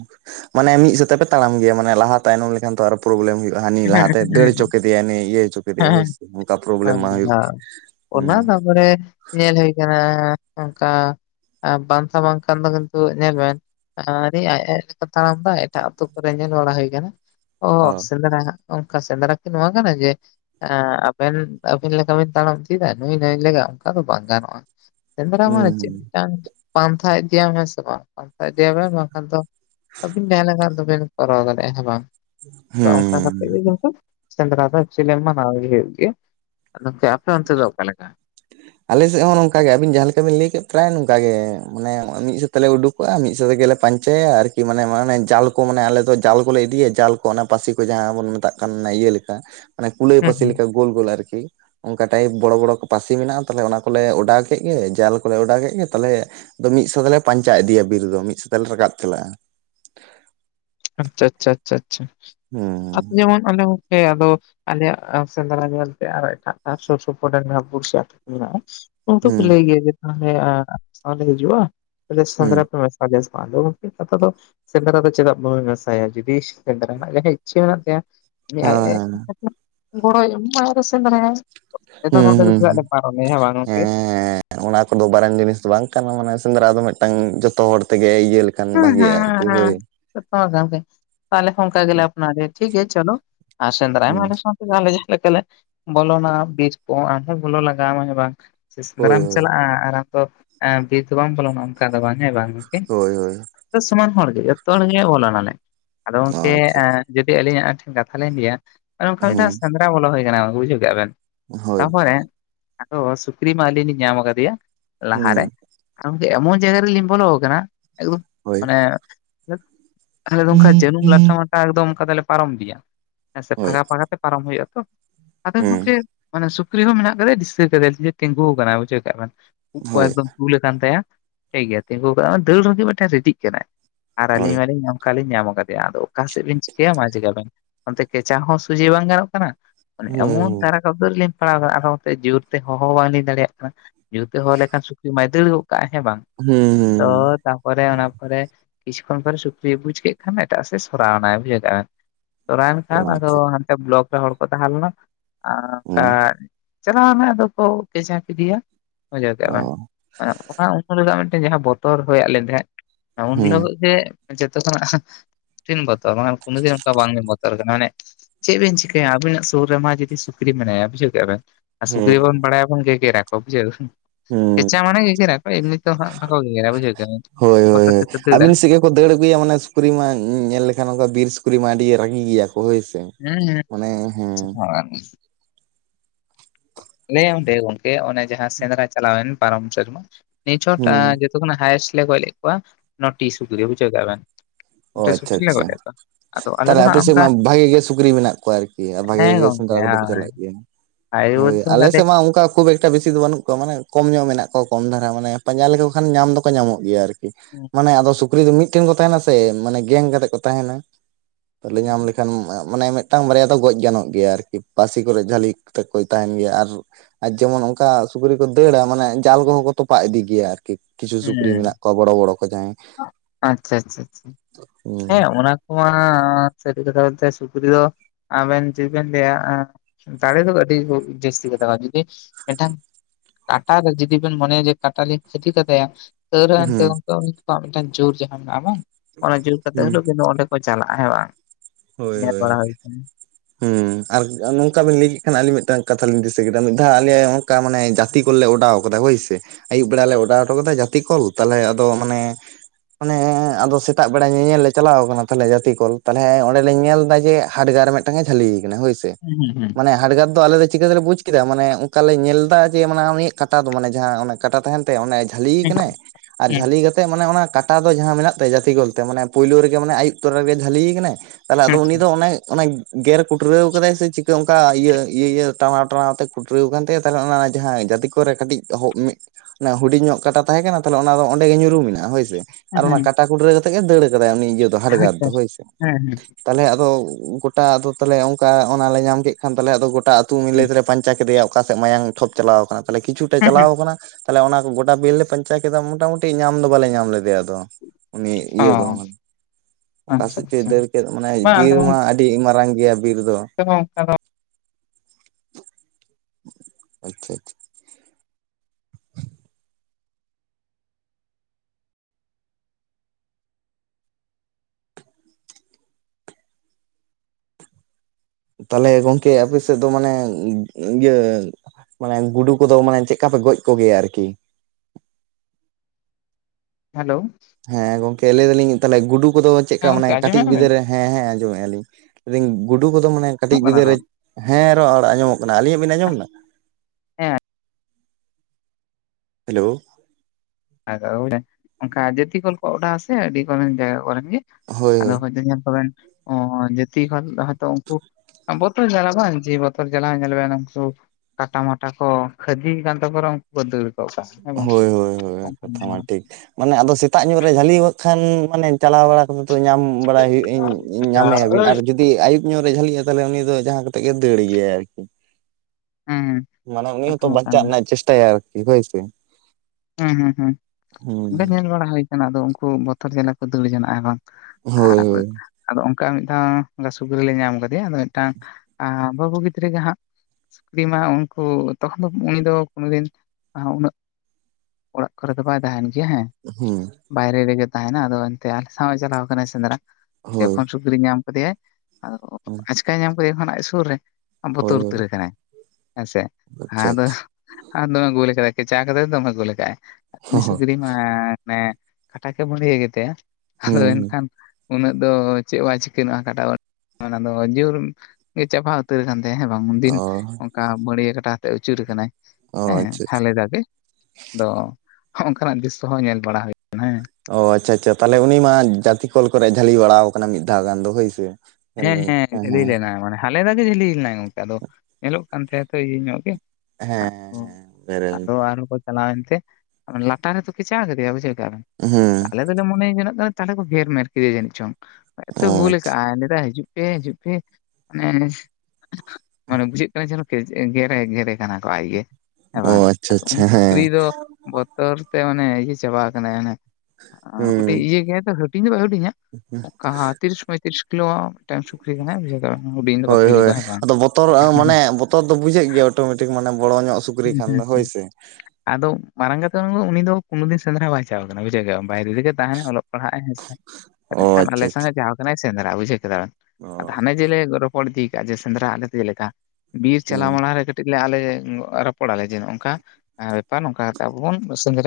ᱢᱟᱱᱮ ᱢᱤᱜ ᱥᱟᱛᱮ ᱯᱮ ᱛᱟᱲᱟᱢ ᱜᱮᱭᱟ ᱢᱟᱱᱮ ᱞᱟᱦᱟ ᱛᱟᱭᱱᱚᱢ ᱞᱮᱠᱷᱟᱱ ᱛᱚ ᱟᱨ ᱯᱨᱚᱵᱽᱞᱮᱢ ᱦᱩᱭᱩᱜᱼᱟ ᱦᱟᱹᱱᱤ ᱦᱮᱸ ᱞᱟᱦᱟᱛᱮ ᱫᱟᱹᱲ ᱦᱚᱪᱚ ᱦᱮᱸ ᱠᱮᱫᱮᱭᱟ ᱱᱤ ᱤᱭᱟᱹ ᱦᱚᱪᱚ ᱠᱮᱫᱮᱭ ᱦᱮᱸ ᱦᱳᱭᱥᱮ ᱚᱝᱠᱟ ᱯᱨᱚᱵᱞᱮᱢ ᱢᱟ ᱦᱩᱭᱩᱜ᱾ ᱦᱮᱸ᱾ ᱚᱱᱟ ᱦᱩᱸ ᱱᱟ ᱢᱟᱱᱮ ᱧᱮᱞ ᱦᱩᱭ ᱟᱠᱟᱱᱟ ᱚᱜᱠᱟ ᱮᱸ ᱯᱟᱱᱛᱷᱟ ᱵᱟᱝᱠᱷᱟᱱ ᱫᱚ ᱠᱤᱱᱛᱩ ᱧᱮᱞ ᱢᱮ ᱟᱨ ᱦᱟᱹᱱᱤ ᱟᱡ ᱟᱡ ᱞᱮᱠᱟ ᱛᱟᱲᱟᱢ ᱫᱟᱭ ᱮᱴᱟᱜ ᱟᱹᱛᱩ ᱠᱚᱨᱮ ᱧᱮᱞ ᱵᱟᱲᱟ ᱦᱩᱭ ᱠᱟᱱᱟ ᱛᱚ ᱚ ᱥᱮᱸᱫᱽᱨᱟ ᱦᱟᱸᱜ ᱚᱝᱠᱟ ᱥᱮᱸᱫᱽᱨᱟ ᱠᱤ ᱱᱚᱣᱟ ᱠᱟᱱᱟ ᱡᱮ ᱮᱸ ᱟᱵᱮᱱ ᱟᱵᱤᱱ ᱞᱮᱠᱟᱵᱤᱱ ᱛᱟᱲᱟᱢ ᱤᱫᱤᱭᱫᱟ ᱱᱩᱭ ᱱᱟᱹᱭ ᱞᱮᱠᱟ ᱚᱝᱠᱟ ᱫᱚ ᱵᱟᱝ ᱜᱟᱱᱚᱜᱼᱟ᱾ ᱥᱮᱸᱫᱽᱨᱟ ᱢᱟ ᱪᱮ ᱦᱩᱸ ᱢᱤᱴᱟᱝ ᱯᱟᱱᱛᱷᱟ ᱤᱫᱤᱭᱟᱢ ᱦᱮᱸ ᱥᱮ ᱵᱟᱝ ᱯᱟᱱᱛᱷᱟ ᱤᱫᱤᱭᱟᱵᱮᱱ ᱵᱟᱝᱠᱷᱟᱱ ᱫᱚ ᱟᱵᱤᱱ [unintelligible] ᱫᱚᱵᱤᱱ ᱠᱚᱨᱟᱣ ᱫᱟᱲᱮᱜᱼᱟ ᱦᱮᱸ ᱵᱟᱝ᱾ ᱟᱫᱚ ᱚᱱᱠᱟ ᱦᱩᱸ [inaudible] ᱥᱮᱸᱫᱽᱨᱟ ᱫᱚ ᱮᱠᱪᱩᱞᱤ ᱮᱪᱞᱤ ᱢᱟᱱᱟᱣ ᱜᱮ ᱦᱩᱭᱩᱜ ᱜᱮ ᱟ ᱱᱚᱱᱛᱮ ᱟᱯᱮ ᱚᱱᱛᱮ ᱫᱚ ᱚᱠᱟᱞᱮᱠᱟ? [inaudible] ᱟᱞᱮ ᱥᱮᱜ ᱦᱚᱸ ᱱᱚᱝᱠᱟ ᱜᱮ ᱟᱵᱮᱱ ᱡᱟᱦᱟᱸ ᱞᱮᱠᱟ ᱵᱮᱱ ᱞᱟᱹᱭ ᱠᱮᱜ ᱯᱨᱟᱭ ᱱᱚᱝᱠᱟ ᱜᱮ ᱢᱟᱱᱮ ᱢᱤᱜ ᱥᱚᱛᱮ ᱞᱮ ᱩᱰᱩᱠ ᱡᱚᱜᱼᱟ ᱢᱤᱜ ᱥᱮᱛᱮ ᱜᱮᱞᱮ ᱯᱟᱸᱪᱟᱭᱟ ᱟᱨᱠᱤ ᱢᱟᱱᱮ ᱢᱟᱱᱮ ᱡᱟᱞ ᱠᱚ ᱢᱟᱱᱮ ᱟᱞᱮ ᱫᱚ ᱡᱟᱞ ᱠᱚ ᱞᱮ ᱤᱫᱤᱭᱟ ᱡᱟᱞ ᱠᱚ ᱚᱱᱟ ᱯᱟᱹᱥᱤ ᱠᱚ ᱡᱟᱦᱟᱸ ᱵᱚᱱ ᱢᱮᱛᱟᱜ ᱠᱟᱱ ᱱᱮ ᱤᱭᱟᱹ ᱞᱮᱠᱟ ᱢᱟᱱᱮ ᱠᱩᱞᱟᱹᱭ ᱦᱩᱸ ᱯᱟᱹᱥᱤ ᱦᱩᱸ ᱞᱮᱠᱟ ᱜᱳᱞ ᱜᱳᱞ ᱟᱨᱠᱤ᱾ ᱚᱝᱠᱟ ᱴᱟᱭᱤᱯ ᱵᱚᱲᱚ ᱵᱚᱲᱚ ᱯᱟᱹᱥᱤ ᱢᱮᱱᱟᱜᱼᱟ ᱛᱟᱞᱦᱮ ᱚᱱᱟ ᱠᱚᱞᱮ ᱚᱰᱟᱣ ᱠᱮᱜ ᱜᱮ ᱡᱟᱞ ᱠᱚᱞᱮ ᱚᱰᱟᱣ ᱠᱮᱜ ᱜᱮ ᱛᱟᱞᱦᱮ ᱟᱫᱚ ᱢᱤᱜ ᱥᱚᱛᱮ ᱞᱮ ᱯᱟᱸᱧᱪᱟ ᱤᱫᱤᱭᱟ ᱵᱤᱨ ᱫᱚ ᱢᱤᱜ ᱥᱚᱛᱮ ᱞᱮ ᱨᱟᱠᱟᱵ ᱪᱟᱞᱟᱜᱼᱟ᱾ ᱟᱪᱪᱷᱟ ᱟᱪᱪᱷᱟ ᱟᱪᱪᱷᱟ ᱟᱪᱷᱟ ᱦᱩᱸ [inaudible] ᱡᱮᱢᱚᱱ ᱟᱞᱮ ᱚᱱᱛᱮ ᱟᱫᱚ ᱟᱞᱮᱭᱟᱜ ᱮᱸ ᱥᱮᱸᱫᱽᱨᱟ ᱧᱮᱞᱛᱮ ᱟᱨᱚ ᱮᱴᱟᱜ ᱴᱟᱜ ᱥᱩᱨ ᱥᱩᱯᱩᱨ ᱨᱮᱱ [unintelligible] ᱩᱱ ᱫᱚᱠᱚ ᱦᱩᱸ ᱞᱟᱹᱭ ᱜᱮ [unintelligible] [unintelligible] ᱦᱩᱸ ᱦᱩᱸ ᱟᱫᱚ ᱜᱚᱝᱠᱮ ᱠᱟᱛᱷᱟ ᱫᱚ ᱥᱮᱸᱫᱽᱨᱟ ᱫᱚ ᱪᱮᱫᱟᱜ ᱵᱟᱹᱧ ᱱᱟᱥᱟᱭᱟ ᱡᱩᱫᱤ ᱥᱮᱸᱫᱽᱨᱟ ᱨᱮᱱᱟᱜ ᱡᱟᱦᱟᱸᱭ ᱤᱪᱪᱷᱟᱹ ᱢᱮᱱᱟᱜ ᱛᱟᱭᱟ ᱟᱡ ᱦᱮᱸ [inaudible] ᱜᱟᱲᱚᱭ ᱮᱢᱚᱜᱼᱟ ᱟᱨ ᱮ ᱥᱮᱸᱫᱽᱨᱟᱭᱟᱭ ᱮᱱᱦᱚᱸ ᱱᱚᱸᱰᱮ ᱦᱮᱸ ᱦᱩᱸ ᱦᱩᱸ ᱪᱮᱫᱟᱜ ᱞᱮ ᱯᱟᱨᱚᱢᱮ ᱦᱮᱸ ᱵᱟᱝ ᱜᱚᱝᱠᱮ᱾ ᱦᱮᱸ ᱚᱱᱟ ᱠᱚᱫᱚ ᱵᱟᱨᱟᱱ ᱡᱤᱱᱤᱥ ᱫᱚ ᱵᱟᱝ ᱠᱟᱱᱟ ᱢᱟᱱᱮ ᱥᱮᱸᱫᱽᱨᱟ ᱫᱚ ᱢᱤᱫᱴᱟᱝ ᱡᱚᱛᱚ ᱦᱚᱲ ᱛᱮᱜᱮ ᱤᱭᱟᱹ ᱞᱮ ᱦᱩᱸ ᱦᱩᱸ ᱦᱮᱸ ᱠᱟᱛᱷᱟ ᱦᱚᱸ ᱠᱟᱱ ᱜᱮ ᱟᱞᱮᱦᱚᱸ ᱚᱝᱠᱟ ᱜᱮᱞᱮ ᱟᱯᱱᱟᱨᱮᱭᱟ ᱴᱷᱤᱠ ᱜᱮᱭᱟ ᱪᱳᱞᱳ ᱟᱸ ᱥᱮᱸᱫᱽᱨᱟᱭ ᱢᱮ ᱦᱩᱸ ᱟᱞᱮ ᱥᱟᱶ᱾ ᱟᱞᱮ ᱡᱟᱦᱟᱸ ᱞᱮᱠᱟᱞᱮ ᱵᱚᱞᱚᱱᱟ ᱵᱤᱨ ᱠᱚ ᱟᱢ ᱦᱚᱸᱵᱚᱞᱚ ᱞᱟᱜᱟᱣᱟᱢᱟ ᱦᱮᱸ ᱵᱟᱝ᱾ ᱥᱮ ᱦᱳᱭ ᱥᱮᱸᱫᱽᱨᱟᱢ ᱦᱳᱭ ᱪᱟᱞᱟᱜᱼᱟ ᱟᱨ ᱟᱢ ᱫᱚ ᱮᱸ ᱵᱤᱨ ᱫᱚ ᱵᱟᱢ ᱵᱚᱞᱚᱱᱟ ᱚᱝᱠᱟ ᱫᱚ ᱵᱟᱝ ᱦᱮᱸᱵᱟᱝ ᱜᱚᱝᱠᱮ᱾ ᱦᱳᱭ ᱦᱳᱭ᱾ ᱥᱚᱢᱟᱱ ᱦᱚᱲ ᱜᱮ ᱡᱚᱛᱚ ᱦᱚᱲ ᱜᱮ [unintelligible] ᱟᱫᱚ ᱜᱚᱝᱠᱮ ᱟᱪᱪᱷᱟ ᱮᱸ ᱡᱩᱫᱤ ᱟᱹᱞᱤᱧ ᱟᱜ ᱴᱷᱮᱱ ᱠᱟᱛᱷᱟ ᱞᱤᱧ ᱞᱟᱹᱭᱟ ᱦᱩᱸ ᱢᱤᱫᱷᱟᱣ ᱥᱮᱸᱫᱽᱨᱟ ᱵᱚᱞᱚ ᱦᱩᱭ ᱟᱠᱟᱱᱟᱱᱟ ᱵᱩᱡᱷᱟᱹᱣ ᱠᱟᱜ ᱵᱮᱱ ᱦᱳᱭ ᱛᱟᱯᱚᱨᱮ ᱟᱫᱚ ᱥᱩᱠᱨᱤ ᱢᱟ ᱟᱹᱞᱤᱧ ᱞᱤᱧ ᱧᱟᱢ ᱠᱟᱫᱮᱭᱟ ᱞᱟᱦᱟᱨᱮ ᱦᱩᱸ ᱮᱢᱚᱱ ᱡᱟᱭᱜᱟ ᱨᱮᱞᱤᱧ ᱵᱚᱞᱚ ᱟᱠᱟᱱᱟ ᱮᱠᱫᱚᱢ ᱦᱳᱭ ᱢᱟᱱᱮ ᱟᱞᱮ ᱱᱚᱝᱠᱟ ᱦᱳᱭ ᱡᱟᱹᱱᱩᱢ ᱞᱟᱴᱷᱟ ᱢᱟᱴᱟ ᱮᱠᱫᱚᱢ ᱚᱱᱠᱟ ᱛᱮᱞᱮ ᱯᱟᱨᱚᱢ ᱤᱫᱤᱭᱟ ᱦᱮᱸ ᱥᱮ ᱯᱷᱟᱸᱠᱟ ᱯᱷᱟᱸᱠᱟ ᱛᱮ ᱯᱟᱨᱚᱢ ᱦᱩᱭᱩᱜᱼᱟ ᱛᱚ ᱟᱫᱚ ᱜᱚᱝᱠᱮ ᱦᱩᱸ ᱢᱟᱱᱮ ᱥᱩᱠᱨᱤ ᱦᱚᱸ ᱢᱮᱱᱟᱜ ᱠᱟᱫᱮᱭᱟ ᱫᱤᱥᱟᱹ ᱠᱟᱫᱮ ᱛᱤᱸᱜᱩ ᱟᱠᱟᱱᱟ ᱵᱩᱡᱷᱟᱹᱣ ᱠᱟᱜ ᱵᱮᱱ ᱩᱵ ᱠᱚ ᱦᱳᱭ ᱮᱠᱫᱚᱢ ᱛᱩᱞ ᱟᱠᱟᱱ ᱛᱟᱭᱟ ᱴᱷᱤᱠ ᱜᱮᱭᱟ ᱛᱤᱸᱜᱩ ᱟᱠᱟᱫᱟ ᱫᱟᱹᱲ ᱨᱮᱜᱮ ᱢᱤᱫᱴᱮᱱ ᱨᱤᱰᱤᱜ ᱠᱟᱱᱟᱭ ᱟᱨ ᱦᱳᱭ ᱟᱹᱞᱤᱧ ᱢᱟᱞᱤᱧ ᱧᱟᱢ ᱚᱠᱟᱞᱤᱧ ᱧᱟᱢ ᱟᱠᱟᱫᱮᱭᱟ ᱟᱫᱚ ᱚᱠᱟ ᱥᱮᱫ ᱞᱤᱱ ᱪᱤᱠᱟᱹᱭᱟ ᱢᱟ ᱪᱮᱠᱟᱵᱤᱱ ᱚᱱᱛᱮ ᱠᱮᱪᱟ ᱦᱚᱸ ᱥᱩᱡᱮ ᱵᱟᱝ ᱜᱟᱱᱚᱜ ᱠᱟᱱᱟ, ᱢᱟᱱᱮ ᱮᱢᱚᱱ ᱦᱩᱸ ᱠᱟᱨᱟ ᱠᱚᱫᱚ ᱨᱮᱞᱤᱧ ᱯᱟᱲᱟᱣᱫᱟ ᱟᱛᱮ ᱡᱳᱨᱛᱮ ᱦᱚᱦᱚ ᱵᱟᱝᱞᱤᱧ ᱫᱟᱲᱮᱭᱟᱜ ᱠᱟᱱᱟ᱾ ᱡᱩᱛᱮ ᱦᱚᱦᱚ ᱞᱮᱠᱷᱟᱱ ᱥᱩᱠᱨᱤ ᱢᱟᱭ ᱫᱟᱹᱲ ᱠᱟᱜᱟᱭ ᱦᱮᱸ ᱵᱟᱝ ᱛᱚ ᱦᱩᱸ ᱛᱟᱯᱚᱨᱮ ᱚᱱᱟ ᱯᱚᱨᱮ ᱠᱤᱪᱷᱠᱷᱚᱱ ᱯᱚᱨᱮ ᱥᱩᱠᱨᱤᱭ ᱵᱩᱡ ᱠᱮᱫ ᱠᱷᱟᱱ ᱮᱴᱟᱜ ᱥᱮᱫ ᱥᱚᱨᱟᱣ ᱮᱱᱟᱭ ᱵᱩᱡᱷᱟᱹᱣ ᱫᱟᱵᱤᱰ ᱥᱚᱨᱟᱭᱮᱱ ᱚ ᱠᱷᱟᱱ ᱟᱫᱚ ᱟᱪᱪᱷᱟ ᱦᱟᱱᱛᱮ ᱵᱞᱚᱠ ᱨᱮ ᱦᱚᱲ ᱠᱚ ᱛᱟᱦᱮᱸ ᱞᱮᱱᱟ ᱚᱱᱠᱟ ᱦᱩᱸ ᱪᱟᱞᱟᱣᱱᱟᱭ ᱟᱫᱚ ᱠᱚ ᱵᱷᱮᱡᱟ ᱠᱮᱫᱮᱭᱟ ᱵᱩᱡᱟᱹ ᱠᱮᱫᱟᱵᱤᱱ ᱚ ᱵᱟᱝ ᱚᱱᱟ ᱩᱢᱟᱹᱨ ᱢᱤᱫᱴᱮᱱ ᱡᱟᱦᱟᱸ ᱵᱚᱛᱚᱨ ᱦᱳᱭ ᱟᱞᱤᱧ ᱛᱟᱦᱮᱸᱫ ᱩᱱᱤᱞᱳ ᱦᱩᱸ ᱜᱮ ᱡᱚᱛᱚ ᱠᱷᱚᱱᱟᱜ ᱠᱩᱴᱷᱤᱱ ᱵᱚᱛᱚᱨ ᱠᱩᱱᱚ ᱫᱤᱱ ᱚᱱᱠᱟ ᱵᱟᱝ ᱞᱤᱧ ᱵᱚᱛᱚᱨ ᱠᱟᱱᱟ, ᱢᱟᱱᱮ ᱪᱮᱫ ᱵᱮᱱ ᱪᱤᱠᱟᱹᱭᱟ ᱟᱵᱤᱱᱟᱜ ᱥᱩᱨ ᱨᱮᱢᱟ ᱡᱩᱫᱤ ᱥᱩᱠᱨᱤ ᱢᱮᱱᱟᱭᱟ ᱵᱩᱡᱷᱟᱹᱣ ᱠᱮᱭᱟ ᱵᱮᱱ ᱟᱨ ᱥᱩᱠᱨᱤ ᱵᱚᱱ ᱦᱩᱸ ᱯᱟᱲᱟᱭᱟ ᱜᱮᱜᱮᱨ ᱨᱟᱠᱚ ᱵᱩᱡᱷᱟᱹᱣ ᱦᱩᱸ ᱠᱮᱪᱟ ᱢᱟᱱᱮ ᱜᱮᱜᱮᱨᱟ ᱮᱢᱱᱤ ᱛᱮᱫᱚ ᱦᱟᱜ ᱵᱟᱠᱚ ᱜᱮᱜᱮᱨᱟ ᱠᱮᱫᱟ ᱵᱮᱱ ᱦᱳᱭ ᱦᱳᱭ ᱵᱚᱛᱚᱨ ᱛᱮᱠᱚ ᱫᱟᱹᱲᱟ ᱟᱵᱤᱱ ᱥᱮᱜᱮ ᱠᱚ ᱫᱟᱹᱲ ᱟᱹᱜᱩᱭᱟ ᱢᱟᱱᱮ ᱥᱩᱠᱨᱤ ᱢᱟ ᱧᱮᱞ ᱞᱮᱠᱷᱟᱱ ᱚᱱᱠᱟ ᱵᱤᱨ ᱥᱩᱠᱨᱤ ᱢᱟ ᱟᱹᱰᱤ ᱨᱟᱹᱜᱤ ᱜᱮᱭᱟᱠᱚ ᱦᱳᱭ ᱢᱟᱱᱮ ᱦᱮᱸ ᱟᱨ ᱞᱟᱹᱭ ᱚᱸᱰᱮ ᱜᱚᱝᱠᱮ ᱚᱱᱮ ᱡᱟᱦᱟᱸ ᱥᱮᱸᱫᱽᱨᱟ ᱪᱟᱞᱟᱣᱮᱱ ᱯᱟᱨᱚᱢ ᱥᱮᱨᱢᱟ ᱱᱤᱭᱟᱹ ᱪᱚᱴ ᱦᱩᱸ ᱡᱚᱛᱷᱚ ᱠᱷᱚᱱᱟᱜ ᱦᱟᱭᱮᱥᱴ ᱞᱮ ᱜᱚᱡ ᱞᱮᱫ ᱠᱚᱣᱟ ᱱᱚᱴᱤ ᱥᱩᱠᱨᱤ ᱵᱩᱡᱷᱣ ᱠᱮᱜᱟ ᱵᱮᱱ ᱱᱚᱴᱤ ᱥᱩᱠᱨᱤ ᱞᱮ ᱜᱚᱡ ᱞᱮᱫ ᱠᱚᱣᱟ᱾ ᱟᱫᱚ ᱟᱞᱮ ᱛᱟᱦᱞᱮ ᱫᱚ ᱟᱯᱮ ᱦᱟᱸᱜ ᱥᱮᱫ ᱚᱱᱠᱟ ᱢᱟ ᱵᱷᱟᱜᱮ ᱜᱮ ᱥᱩᱠᱨᱤ ᱢᱮᱱᱟᱜ ᱠᱚᱣᱟ ᱟᱨᱠᱤ ᱵᱷᱟᱜᱮ ᱦᱮᱸ ᱜᱮ ᱜᱚᱝᱠᱮ ᱥᱮᱸᱫᱽᱨᱟ ᱠᱚᱫᱚ ᱯᱮ ᱪᱟᱞᱟᱜ ᱜᱮᱭᱟ᱾ ᱦᱳᱭ ᱵᱚᱞᱛᱮ ᱟᱞᱮ ᱚᱱᱟᱛᱮ ᱥᱮᱫ ᱢᱟ ᱚᱱᱠᱟ ᱠᱷᱩᱵ ᱮᱠᱴᱟ ᱵᱮᱥᱤ ᱫᱚ ᱵᱟᱹᱱᱩᱜ ᱢᱟᱱᱮ ᱠᱚᱢ ᱧᱚᱜ ᱢᱮᱱᱟᱜ ᱠᱚᱣᱟ ᱠᱚᱢ ᱫᱷᱟᱨᱟ ᱢᱟᱱᱮ ᱯᱟᱸᱡᱟ ᱞᱮᱠᱚ ᱠᱷᱟᱱ ᱧᱟᱢ ᱫᱚᱠᱚ ᱧᱟᱢᱚᱜ ᱜᱮᱭᱟ ᱟᱨᱠᱤ ᱢᱟᱱᱮ ᱟᱫᱚ ᱥᱩᱠ ᱥᱩᱠᱨᱤ ᱫᱚ ᱢᱤᱫᱴᱮᱱ ᱠᱚ ᱛᱟᱦᱮᱱᱟ ᱥᱮ ᱢᱟᱱᱮ ᱜᱮᱝ ᱠᱟᱛᱮᱫ ᱠᱚ ᱛᱟᱦᱮᱱᱟ, ᱛᱟᱦᱚᱞᱮ ᱦᱩᱸ ᱧᱟᱢ ᱞᱮᱠᱷᱟᱱ ᱢᱟᱱᱮ ᱢᱤᱫ ᱢᱤᱫᱴᱟᱝ ᱵᱟᱨᱭᱟ ᱫᱚ ᱜᱚᱡ ᱜᱟᱱᱚᱜ ᱜᱮᱭᱟ ᱟᱨᱠᱤ ᱯᱟᱹᱥᱤ ᱠᱚᱨᱮ ᱡᱷᱟᱹᱞᱤ ᱠᱟᱛᱮ ᱠᱚ ᱛᱟᱦᱮᱱ ᱜᱮᱭᱟ ᱟᱨ ᱟᱨ ᱡᱮᱢᱚᱱ ᱚᱱᱠᱟ ᱥᱩᱠᱨᱤ ᱠᱚ ᱫᱟᱹᱲᱟ ᱢᱟᱱᱮ ᱡᱟᱞ ᱠᱚᱦᱚᱸ ᱠᱚ ᱛᱚᱯᱟᱜ ᱤᱫᱤ ᱜᱮᱭᱟ ᱟᱨᱠᱤ ᱠᱤᱪᱷᱩ ᱥᱩᱠᱨᱤ ᱢᱮᱱᱟᱜ ᱠᱚᱣᱟ ᱵᱚᱲ ᱵᱚᱲ ᱠᱚ ᱡᱟᱦᱟᱭ, ᱟᱪᱪᱷᱟ ᱟᱪᱪᱷᱟ ᱦᱮᱸ ᱦᱩᱸ ᱚᱱᱟ ᱥᱟᱨᱤ ᱠᱟᱛᱷᱟ ᱢᱮᱱ ᱥᱩᱠᱨᱤ ᱫᱚ ᱟᱵᱮᱱ ᱡᱤᱵᱮᱱ ᱞᱟᱹᱭᱟ᱾ ᱫᱟᱲᱮ ᱫᱚ ᱟᱹᱰᱤ ᱡᱟᱹᱥᱛᱤ ᱫᱟᱹᱲᱟ ᱠᱚᱣᱟ ᱡᱩᱫᱤ ᱢᱤᱫᱴᱟᱝ ᱠᱟᱴᱟ ᱨᱮ ᱡᱤᱫᱤ ᱵᱮᱱ ᱢᱚᱱᱮ ᱠᱟᱴᱟ ᱞᱤᱧ [unintelligible] ᱛᱟᱭᱟ ᱛᱟᱹᱶᱨᱮᱦᱚ ᱩᱱᱣᱟᱜ ᱢᱤᱫᱴᱟᱱ ᱡᱳᱨ ᱡᱟᱦᱟᱸ ᱢᱮᱱᱟᱜᱼᱟ ᱵᱟᱝ ᱚᱱᱟ ᱡᱳᱨ ᱠᱟᱛᱮᱜ ᱦᱩᱸ ᱚᱸᱰᱮ ᱠᱚ ᱪᱟᱞᱟᱜᱼᱟ ᱦᱮ ᱵᱟᱝ ᱦᱳᱭ ᱦᱳᱭ ᱧᱮᱞ ᱵᱟᱲᱟ ᱦᱳᱭ ᱦᱩᱭ ᱠᱟᱱᱟ ᱦᱮᱸ ᱟᱨ ᱱᱚᱝᱠᱟ ᱵᱤᱱ ᱞᱟᱹᱭ ᱠᱮᱫ ᱠᱷᱟᱱ ᱟᱞᱤᱧ ᱢᱤᱫᱴᱟᱝ ᱠᱟᱛᱷᱟ ᱞᱤᱧ ᱫᱤᱥᱟᱹ ᱠᱮᱫᱟ ᱢᱤᱫ ᱫᱷᱟᱣ ᱟᱞᱮᱭᱟᱜ ᱚᱱᱠᱟ ᱢᱟᱱᱮ ᱡᱟᱹᱛᱤ ᱠᱚᱨᱮᱞᱮ ᱚᱰᱟᱣ ᱟᱠᱟᱫᱟ ᱦᱳᱭᱥᱮ ᱟᱹᱭᱩᱵ ᱵᱮᱲᱟ ᱞᱮ ᱚᱰᱟᱣ ᱦᱚᱴᱚ ᱠᱟᱫᱟ ᱡᱷᱟᱛᱤ ᱠᱚᱞ ᱛᱟᱞᱦᱮ ᱟᱫᱚ ᱢᱟᱱᱮ ᱚᱱᱮ ᱟᱫᱚ ᱥᱮᱛᱟᱜ ᱵᱮᱲᱟ ᱧᱮᱧᱮᱞ ᱞᱮ ᱪᱟᱞᱟᱣ ᱠᱟᱱᱟ ᱛᱟᱞᱦᱮ ᱡᱟᱹᱛᱤ ᱠᱚᱞ ᱛᱟᱞᱦᱮ ᱚᱸᱰᱮ ᱧᱮᱞ ᱫᱟ ᱡᱮ ᱦᱟᱰᱜᱟᱨ ᱨᱮ ᱢᱮᱫᱴᱟᱝ ᱮ ᱡᱷᱟᱹᱞᱤᱭ ᱠᱟᱱᱟ ᱦᱳᱭᱥᱮ ᱦᱩᱸ ᱦᱩᱸ ᱦᱩᱸ ᱢᱟᱱᱮ ᱦᱟᱰᱜᱟᱨ ᱫᱚ ᱟᱞᱮ ᱫᱚ ᱪᱤᱠᱟᱹ ᱛᱮᱞᱮ ᱵᱩᱡ ᱠᱮᱫᱟ ᱢᱟᱱᱮ ᱚᱱᱠᱟ ᱞᱮ ᱧᱮᱞ ᱫᱟ ᱡᱮ ᱢᱟᱱᱮ ᱩᱱᱤᱭᱟᱜ ᱠᱟᱴᱟ ᱫᱚ ᱢᱟᱱᱮ ᱡᱟᱦᱟᱸ ᱚᱱᱟ ᱠᱟᱴᱟ ᱛᱟᱦᱮᱱ ᱛᱟᱭᱟ ᱚᱱᱟᱭ ᱡᱟᱹᱞᱤ ᱠᱟᱱᱟᱭ ᱟᱨ ᱡᱷᱟᱹᱞᱤ ᱠᱟᱛᱮᱜ ᱛᱮᱜ ᱢᱟᱱᱮ ᱚᱱᱟ ᱠᱟᱴᱟ ᱫᱚ ᱡᱟᱦᱟᱸ ᱢᱮᱱᱟᱜ ᱛᱟᱭᱟ ᱡᱟᱹᱛᱤ ᱠᱚᱞ ᱛᱮ ᱢᱟᱱᱮ ᱯᱩᱭᱞᱩ ᱨᱮᱜᱮ ᱢᱟᱱᱮ ᱟᱭᱩᱵ ᱛᱚᱨᱟ ᱨᱮᱭ ᱡᱷᱟᱹᱞᱤᱭ ᱠᱟᱱᱟᱭ ᱛᱟᱦᱞᱮ ᱦᱩᱸ ᱟᱫᱚ ᱩᱱᱤ ᱫᱚ ᱚᱱᱮᱭ ᱚᱱᱟᱵ ᱜᱮᱨ ᱠᱩᱴᱨᱟᱹᱣ ᱠᱟᱫᱟᱭ ᱥᱮ ᱪᱤᱠᱟᱹ ᱚᱱᱠᱟ ᱤᱭᱟᱹ ᱤᱭᱟᱹᱭᱼᱭᱟᱹ ᱴᱟᱱᱟᱣ ᱴᱟᱱᱟᱣ ᱛᱮ ᱠᱩᱴᱨᱟᱹᱣ ᱠᱟᱱ ᱛᱟᱭᱟ ᱛᱟᱦᱞᱮ ᱚᱱᱟ ᱡᱟᱦᱟᱸ ᱡᱟᱹᱛᱤ ᱠᱚ ᱠᱚᱨᱮ ᱠᱟᱹᱴᱤᱡ ᱦᱚᱜ ᱢᱤᱫ ᱚᱱᱟ ᱦᱩᱰᱤᱧ ᱧᱚᱜᱼᱟ ᱠᱟᱴᱟ ᱛᱟᱦᱮᱸ ᱠᱟᱱᱟ ᱛᱟᱦᱞᱮ ᱚᱱᱟ ᱫᱚ ᱚᱸᱰᱮ ᱜᱮ ᱧᱩᱨᱩ ᱢᱮᱱᱟᱜ-ᱟ ᱦᱳᱭ ᱥᱮ ᱟᱨ ᱦᱩᱸ ᱚᱱᱟ ᱦᱩᱸ ᱠᱟᱴᱟ ᱠᱩᱴᱨᱟᱹ ᱠᱟᱛᱮᱜᱮ ᱫᱟᱹᱲ ᱠᱟᱫᱟᱭ ᱩᱱᱤ ᱤᱡᱟᱹ ᱫᱚ ᱦᱟᱰᱜᱟᱨ ᱫᱚ ᱟᱪᱪᱷᱟ ᱦᱮᱸ ᱟᱪᱪᱷᱟ ᱦᱳᱭ ᱥᱮ ᱦᱮᱸ ᱦᱮᱸ ᱛᱟᱦᱞᱮ ᱟᱫᱚ ᱜᱚᱴᱟ ᱟᱫᱚ ᱛᱟᱦᱞᱮ ᱚᱱᱠᱟ ᱚᱱᱟᱞᱮ ᱧᱟᱢ ᱠᱮᱫ ᱠᱷᱟᱱ ᱛᱟᱦᱞᱮ ᱟᱫᱚ ᱜᱚ ᱴᱟ ᱟᱹᱛᱩ ᱧᱤᱫᱟᱹ ᱛᱮᱞᱮ ᱯᱟᱧᱪᱟᱣ ᱠᱮᱫᱮᱭᱟ ᱚᱠᱟᱥᱮᱫ ᱢᱟᱭᱟᱝ ᱴᱷᱯ ᱪᱟᱞᱟᱣ ᱠᱟᱱᱟ ᱛᱟᱦᱞᱮ ᱠᱤᱪᱷᱩᱴᱟ ᱦᱮᱸ ᱦᱮᱸ ᱪᱟᱞᱟᱣ ᱠᱟᱱᱟ ᱛᱟᱦᱞᱮ ᱚᱱᱟ ᱠᱚ ᱜᱚᱴᱟ ᱵᱤᱨ ᱞᱮ ᱯᱟᱧᱪᱟ ᱠᱮᱫᱟ ᱢᱚᱴᱟᱢᱩᱴᱤ ᱧᱟᱢ ᱫᱚ ᱵᱟᱞᱮ ᱧᱟᱢ ᱞᱮᱫᱮᱭᱟ ᱟᱫᱚ ᱩᱱᱤ ᱚ ᱤᱭᱟᱹ ᱫᱚ ᱚᱠᱟ ᱟᱪᱪᱷᱟ ᱥᱮᱫ ᱪᱚᱭ ᱟᱪᱪᱷᱟ ᱫᱟᱹᱲ ᱪᱮᱫ ᱢᱟᱱᱮ ᱵᱟᱝ ᱵᱤᱨ ᱟᱫᱚ ᱢᱟ ᱚᱱᱛᱮ ᱟᱹᱰᱤ ᱢᱟᱨᱟᱝ ᱜᱮᱭᱟ ᱵᱤᱨ ᱫᱚ᱾ [unintelligible] ᱟᱪᱪᱷᱟ ᱟᱪᱪᱷᱟ ᱛᱟᱞᱦᱮ ᱜᱚᱝᱠᱮ ᱟᱯᱮᱥᱮᱫ ᱫᱚ ᱢᱟᱱᱮ ᱤᱜᱟᱹ ᱢᱟᱱᱮ ᱜᱩᱰᱩ ᱠᱚᱫᱚ ᱢᱟᱱᱮ ᱪᱮᱜ ᱠᱟ ᱯᱮ ᱜᱚᱡ ᱠᱚᱜᱮᱭᱟ ᱟᱨᱠᱤ? ᱦᱮᱞᱳ ᱦᱮᱸ ᱜᱚᱝᱠᱮ ᱞᱟᱹᱭ ᱫᱟᱞᱤᱧ ᱛᱟᱞᱦᱮ ᱜᱩᱰᱩ ᱠᱚᱫᱚ ᱪᱮᱜ ᱦᱮᱸ ᱠᱟ ᱢᱟᱱᱮ ᱜᱚᱝᱠᱮ ᱠᱟᱹᱴᱤᱡ ᱟᱸᱡᱚᱢᱮᱫᱼᱟ ᱵᱤᱫᱟᱹ ᱵᱮᱱ ᱨᱮ ᱦᱮᱸ ᱦᱮᱸ ᱟᱡᱚᱢᱮᱜ ᱟᱞᱤᱧ ᱞᱭᱟᱹᱫᱟᱹᱧ ᱜᱩᱰᱩ ᱠᱚᱫᱚ ᱢᱟᱱᱮ ᱦᱚᱭ ᱠᱟᱹᱴᱤᱡ ᱟᱸᱡᱚᱢᱚᱜ ᱠᱟᱱᱟ ᱵᱤᱫᱟᱹᱞ ᱨᱮ ᱨᱚᱲ ᱦᱮᱸ ᱨᱚᱲ ᱚᱲ ᱟᱸᱡᱚᱢᱚᱜ ᱠᱟᱱᱟ ᱟᱹᱞᱤᱧᱟᱜ ᱵᱤᱱ ᱟᱸᱡᱚᱢ ᱫᱟ? ᱦᱮᱸ ᱦᱮᱞᱳ ᱟᱫᱚ ᱚᱱᱮ ᱚᱱᱠᱟ ᱡᱟᱹᱛᱤ ᱠᱚᱞ ᱠᱚ ᱚᱰᱟᱣ ᱟᱥᱮ ᱟᱹᱰᱤ ᱠᱤᱧᱱ ᱡᱟᱭᱜᱟ ᱠᱚᱨᱮᱜ ᱜᱮ ᱦᱳᱭ ᱟᱫᱚ ᱦᱚᱭᱛᱚ ᱫᱤᱱ ᱯᱟᱨᱮᱱ ᱚᱦᱚ ᱡᱟᱹᱛᱤ ᱠᱷᱟᱱ ᱦᱚᱭᱛᱳ ᱩᱱᱠᱩ ᱵᱚᱛᱚᱨ ᱡᱟᱞᱟ ᱵᱟᱝ ᱡᱮ ᱵᱚᱛᱚᱨ ᱡᱟᱞᱟ ᱧᱮᱞᱚᱜ ᱵᱮᱱ ᱟᱨᱟᱢ ᱥᱮ ᱠᱟᱴᱟ ᱢᱟᱴᱟ ᱠᱚ ᱠᱷᱟᱹᱫᱤᱭ ᱠᱟᱱ ᱛᱟᱠᱚ ᱨᱚᱦᱚ ᱩᱱᱠᱩ ᱠᱚ ᱫᱟᱹᱲ ᱜᱚᱜ ᱠᱟᱜ ᱦᱮᱸᱵᱚᱝ ᱦᱮᱸ ᱠᱟᱛᱷᱟ ᱢᱟ ᱴᱷᱤᱠ ᱢᱟᱱᱮ ᱟᱫᱚ ᱥᱮᱛᱟᱜ ᱧᱚᱜ ᱨᱮ ᱡᱷᱟᱹᱞᱤᱜ ᱦᱳᱭᱳᱜ ᱠᱷᱟᱱ ᱢᱟᱱᱮ ᱪᱟᱞᱟᱣ ᱵᱟᱲᱟ ᱩᱱᱫᱚ ᱧᱟᱢ ᱵᱟᱲᱟᱭ ᱦᱩᱭᱩᱜ ᱤᱧ ᱧᱟᱢᱮᱭᱟ ᱵᱚᱱ ᱟᱨ ᱡᱩᱫᱤ ᱟᱭᱩᱵ ᱧᱚᱜ ᱨᱮᱭ ᱡᱷᱟᱹᱞᱤᱜ-ᱟ ᱛᱟᱦᱞᱮ ᱩᱱᱤ ᱫᱚ ᱡᱟᱦᱟᱸ ᱠᱟᱛᱮᱜ ᱜᱮ ᱫᱟᱹᱲ ᱜᱮᱭᱟᱭ ᱟᱨᱠᱤ ᱦᱮᱸ ᱢᱟᱱᱮ ᱩᱱᱤ ᱠᱟᱛᱷᱟ ᱦᱚᱸᱛᱚ ᱢᱟ ᱠᱟᱱ ᱵᱟᱧᱪᱟᱜ ᱨᱮᱱᱟᱜ ᱮ ᱪᱮᱥᱴᱟᱭᱟᱭ ᱟᱨᱠᱤ ᱦᱳᱭᱥᱮ ᱦᱩᱸ ᱦᱩᱸ ᱦᱩᱸ ᱦᱩᱸ ᱚᱸᱰᱮ ᱧᱮᱞ ᱵᱟᱲᱟ ᱦᱩᱭ ᱠᱟᱱᱟ ᱟᱫᱚ ᱩᱱᱠᱩ ᱵᱚᱛᱚᱨ ᱡᱟᱞᱟ ᱠᱚ ᱫᱟᱹᱲ ᱡᱚᱱᱚᱜ-ᱟ ᱦᱮ ᱵᱟᱝ ᱦᱳᱭ ᱟᱨ ᱟᱫᱚ ᱚᱱᱠᱟ ᱢᱤᱫ ᱫᱷᱟᱣ ᱥᱩᱨᱤ ᱞᱮ ᱧᱟᱢ ᱠᱟᱫᱮᱭᱟ ᱟᱫᱚ ᱢᱮᱫᱴᱟᱝ ᱵᱟᱹᱵᱩ ᱜᱤᱫᱽᱨᱟᱹ ᱡᱟᱦᱟᱸ ᱥᱩᱠᱨᱤ ᱢᱟ ᱩᱱᱠᱩ ᱛᱚᱠᱷᱚᱱ ᱫᱚ ᱩᱱᱤ ᱫᱚ ᱠᱳᱱᱳ ᱫᱤᱱ ᱦᱚᱸ ᱩᱱᱟᱹᱜ ᱚᱲᱟᱜ ᱠᱚᱨᱮ ᱫᱚ ᱵᱟᱭ ᱛᱟᱦᱮᱱᱟ ᱡᱮ ᱦᱮᱸ ᱦᱩᱸ ᱵᱟᱭᱨᱮ ᱨᱮᱜᱮ ᱛᱟᱦᱮᱱᱟ ᱟᱫᱚ ᱮᱱᱛᱮ ᱟᱞᱮ ᱥᱟᱶ ᱮ ᱪᱟᱞᱟᱣ ᱠᱟᱱᱟ ᱥᱮᱸᱫᱽᱨᱟ ᱦᱳᱭ ᱡᱚᱠᱷᱚᱱ ᱥᱩᱠᱨᱤ ᱧᱟᱢ ᱠᱟᱫᱮᱭᱟᱭ ᱟᱫᱚ ᱟᱪᱠᱟᱭ ᱧᱟᱢ ᱠᱮᱫᱮ ᱠᱷᱟᱱ ᱟᱡ ᱥᱩᱨ ᱨᱮ ᱟ ᱦᱳᱭ ᱵᱚᱛᱚᱨ ᱦᱳᱭ ᱩᱛᱟᱹᱨ ᱠᱟᱱᱟᱭ ᱦᱮᱸᱥᱮ ᱟᱪᱪᱷᱟ ᱟᱫᱚ ᱟᱪᱪᱷᱟ ᱟᱫ ᱢᱮ ᱟᱨ ᱫᱚᱢᱮ ᱜᱩᱞ ᱠᱮᱫᱟᱭ ᱠᱷᱮᱪᱟᱨ ᱟᱫᱚ ᱫᱚᱢᱮ ᱜᱩᱞ ᱟᱠᱟᱜ ᱟᱭ ᱩᱱᱤ ᱦᱚᱸ ᱥᱩᱠᱨᱤ ᱢᱟ [inaudible] ᱠᱟᱴᱟᱠᱮ ᱵᱩᱸᱜᱭᱟᱹ ᱜᱮᱛᱟᱭᱟ᱾ ᱟᱫᱚ ᱦᱩᱸ ᱦᱩᱸ ᱮᱱᱠᱷᱟᱱ ᱩᱱᱟᱹᱜ ᱫᱚ ᱪᱮᱫ ᱦᱚᱵᱟᱭ ᱪᱤᱠᱟᱹᱱᱟᱜ-ᱟ ᱠᱟᱴᱟᱜ ᱠᱚ ᱟᱨᱩᱵ ᱚᱱᱟ ᱫᱚ ᱡᱳᱨ ᱜᱮ ᱪᱟᱵᱟ ᱩᱛᱟᱹᱨ ᱟᱠᱟᱱ ᱛᱟᱭᱟ ᱦᱮᱸ ᱵᱟᱝ ᱩᱱᱫᱤᱱ ᱚ ᱚᱱᱠᱟ ᱵᱟᱹᱲᱭᱟᱹ ᱠᱟᱴᱟ ᱠᱟᱛᱮᱜ ᱟᱹᱪᱩᱨᱮ ᱠᱟᱱᱟᱭ ᱚ ᱦᱮᱸ ᱟᱪᱪᱷᱟ ᱟᱪᱪᱷᱟ ᱦᱟᱞᱮ ᱵᱷᱟᱵᱮ ᱟᱫᱚ ᱚᱱᱠᱟᱱᱟᱜ ᱫᱨᱤᱥᱥᱚ ᱦᱚᱸ ᱧᱮᱞ ᱵᱟᱲᱟ ᱦᱩᱭᱩᱜ [inaudible] ᱦᱮᱸ᱾ ᱚ ᱟᱪᱪᱷᱟ ᱟᱪᱪᱷᱟ ᱛᱟᱦᱞᱮ ᱩᱱᱤ ᱢᱟ ᱡᱟᱛᱤ ᱠᱚᱞ ᱠᱚᱨᱮᱜ ᱮ ᱡᱷᱟᱹᱞᱤ ᱵᱟᱲᱟᱣ ᱠᱟᱱᱟ ᱢᱤᱫ ᱫᱷᱟᱣ ᱜᱟᱱ ᱫᱚ ᱦᱳᱭᱥᱮ ᱦᱮᱸ ᱦᱮᱸ ᱡᱷᱟᱹᱞᱤ ᱞᱮᱱᱟᱭ ᱢᱟᱱᱮ ᱦᱟᱞᱮᱫᱟ ᱜᱮ ᱡᱷᱟᱹᱞᱤ ᱞᱮᱱᱟᱭ ᱜᱚᱝᱠᱮ ᱟᱫᱚ ᱧᱮᱞᱚᱜ ᱠᱟᱱ ᱛᱟᱭᱟ ᱛᱚ ᱤᱭᱟᱹ ᱧᱚᱜ ᱜᱮ᱾ ᱦᱮᱸ ᱦᱮᱸ ᱦᱮᱸ ᱵᱮᱨᱮᱞ ᱪᱟᱞᱟᱣᱮᱱᱛᱮ ᱞᱟᱛᱟᱨ ᱨᱮᱛᱚ ᱠᱮᱪᱟ ᱠᱮᱫᱫᱮᱭᱟ ᱵᱩᱡᱷᱟᱹᱣ ᱠᱟᱜ ᱦᱮᱸ ᱟᱞᱮ ᱫᱚᱞᱮ ᱢᱚᱱᱮ ᱡᱚᱱᱚᱜ ᱠᱟᱱᱟ᱾ ᱛᱟᱦᱚᱞᱮ ᱠᱚ ᱜᱮᱮᱨᱢᱮᱨ ᱠᱮᱫᱮᱭᱟ ᱡᱟᱹᱱᱤᱡ ᱪᱚᱝ ᱮᱛᱚ ᱚ ᱜᱩᱞ ᱟᱠᱟᱟᱜ ᱟᱭ ᱦᱤᱡᱩᱜ ᱯᱮ ᱦᱤᱡᱩᱜ ᱯᱮ ᱢᱟᱱᱮ ᱢᱟᱱᱮ ᱵᱩᱡᱷᱟᱹᱜ ᱠᱟᱱᱟ ᱡᱮᱱᱚ ᱜᱮᱨᱮ ᱜᱮᱨᱮ ᱠᱟᱱᱟ ᱠᱚ ᱟᱡᱜᱮ ᱦᱮᱸ ᱚ ᱵᱟᱝ ᱟᱪᱪᱷᱟ ᱟᱨ ᱩᱱᱤ ᱟᱪᱪᱷᱟ ᱥᱩᱠᱨᱤ ᱦᱮᱸ ᱫᱚ ᱛᱚᱨ ᱛᱮ ᱢᱟᱱᱮ ᱤᱭᱟᱹ ᱪᱟᱵᱟ ᱟᱠᱟᱱᱟᱭ ᱚᱱᱮ ᱜᱴᱤᱡ ᱤᱭᱟᱹ ᱜᱮᱭ ᱦᱩᱰᱤᱧ ᱫᱚ ᱵᱟᱭ ᱦᱩᱰᱤᱧᱟ᱾ ᱦᱮᱸ [unintelligible] ᱛᱤᱨᱤᱥ ᱠᱤᱞᱳ ᱴᱟᱝ ᱥᱩᱠᱨᱤ ᱠᱟᱱᱟ ᱵᱩᱡᱷᱟᱣ ᱠᱮᱜ ᱟᱵᱤᱱ ᱦᱩᱰᱤᱧ ᱫᱚ ᱵᱟᱠᱚ ᱦᱳᱭ ᱞᱟᱹᱭ ᱟᱠ ᱦᱳᱭ ᱠᱚᱣᱟ ᱦᱮᱸ ᱵᱟᱝ ᱟᱫᱚ ᱵᱚᱛᱚᱨ ᱢᱟᱱᱮ ᱵᱚᱛᱚᱨ ᱫᱚ ᱵᱩᱡᱷᱟᱹᱜ ᱜᱮᱭᱟ ᱚᱴᱳᱢᱮᱴᱤᱠ ᱢᱟᱱᱮ ᱵᱚᱲᱚ ᱧᱚᱜ ᱥᱩᱠᱨᱤ ᱦᱩᱸ ᱠᱷᱟᱱ ᱦᱩᱸ ᱫᱚ ᱦᱩᱸ ᱦᱳᱭ ᱥᱮ ᱟᱫᱚ ᱢᱟᱨᱟᱝ ᱠᱟᱛᱮᱫ ᱫᱚ ᱩᱱᱤ ᱫᱚ ᱠᱳᱱᱳ ᱫᱤᱱ ᱥᱮᱸᱫᱽᱨᱟ ᱵᱟᱭ ᱪᱟᱣ ᱠᱟᱱᱟ ᱵᱩᱡᱷᱣᱮᱼᱟ ᱵᱟᱭᱨᱮ ᱨᱮᱜᱮ ᱛᱟᱦᱮᱱᱟ ᱚᱞᱚᱜ ᱯᱟᱲᱦᱟᱜᱼ ᱚ ᱮᱸᱱᱠᱷᱟᱱ ᱟᱪᱪᱷᱟ ᱟᱞᱮ ᱟᱪᱪᱷᱟ ᱥᱟᱚᱸᱜᱮ ᱡᱟᱣ ᱠᱟᱱᱟᱭ ᱥᱮᱸᱫᱽᱨᱟ ᱵᱩᱡᱷᱟᱹᱣ ᱠᱮᱫᱟᱫᱚ ᱚ ᱦᱟᱱᱮ ᱡᱮᱞᱮ ᱨᱚᱯᱚᱲ ᱤᱫᱤ ᱠᱟᱜᱼᱟ ᱡᱮ ᱥᱮᱸᱫᱽᱨᱟ ᱟᱞᱮᱛᱮ ᱪᱮᱫ ᱞᱮᱠᱟ ᱵᱤᱨ ᱦᱩᱸ ᱪᱟᱞᱟᱣ ᱢᱟᱲᱟᱝ ᱨᱮ ᱠᱟᱹᱴᱤᱡ ᱟᱞᱮ ᱨᱚᱯᱚᱲᱟᱞᱮ ᱡᱮ ᱱᱚ ᱱᱚᱝᱠᱟ ᱵᱮᱯᱟᱨ ᱱᱚᱝᱠᱟ ᱠᱟᱛᱮ ᱟᱵᱚ ᱵᱚᱱ ᱥᱮᱸᱫᱽᱨᱟ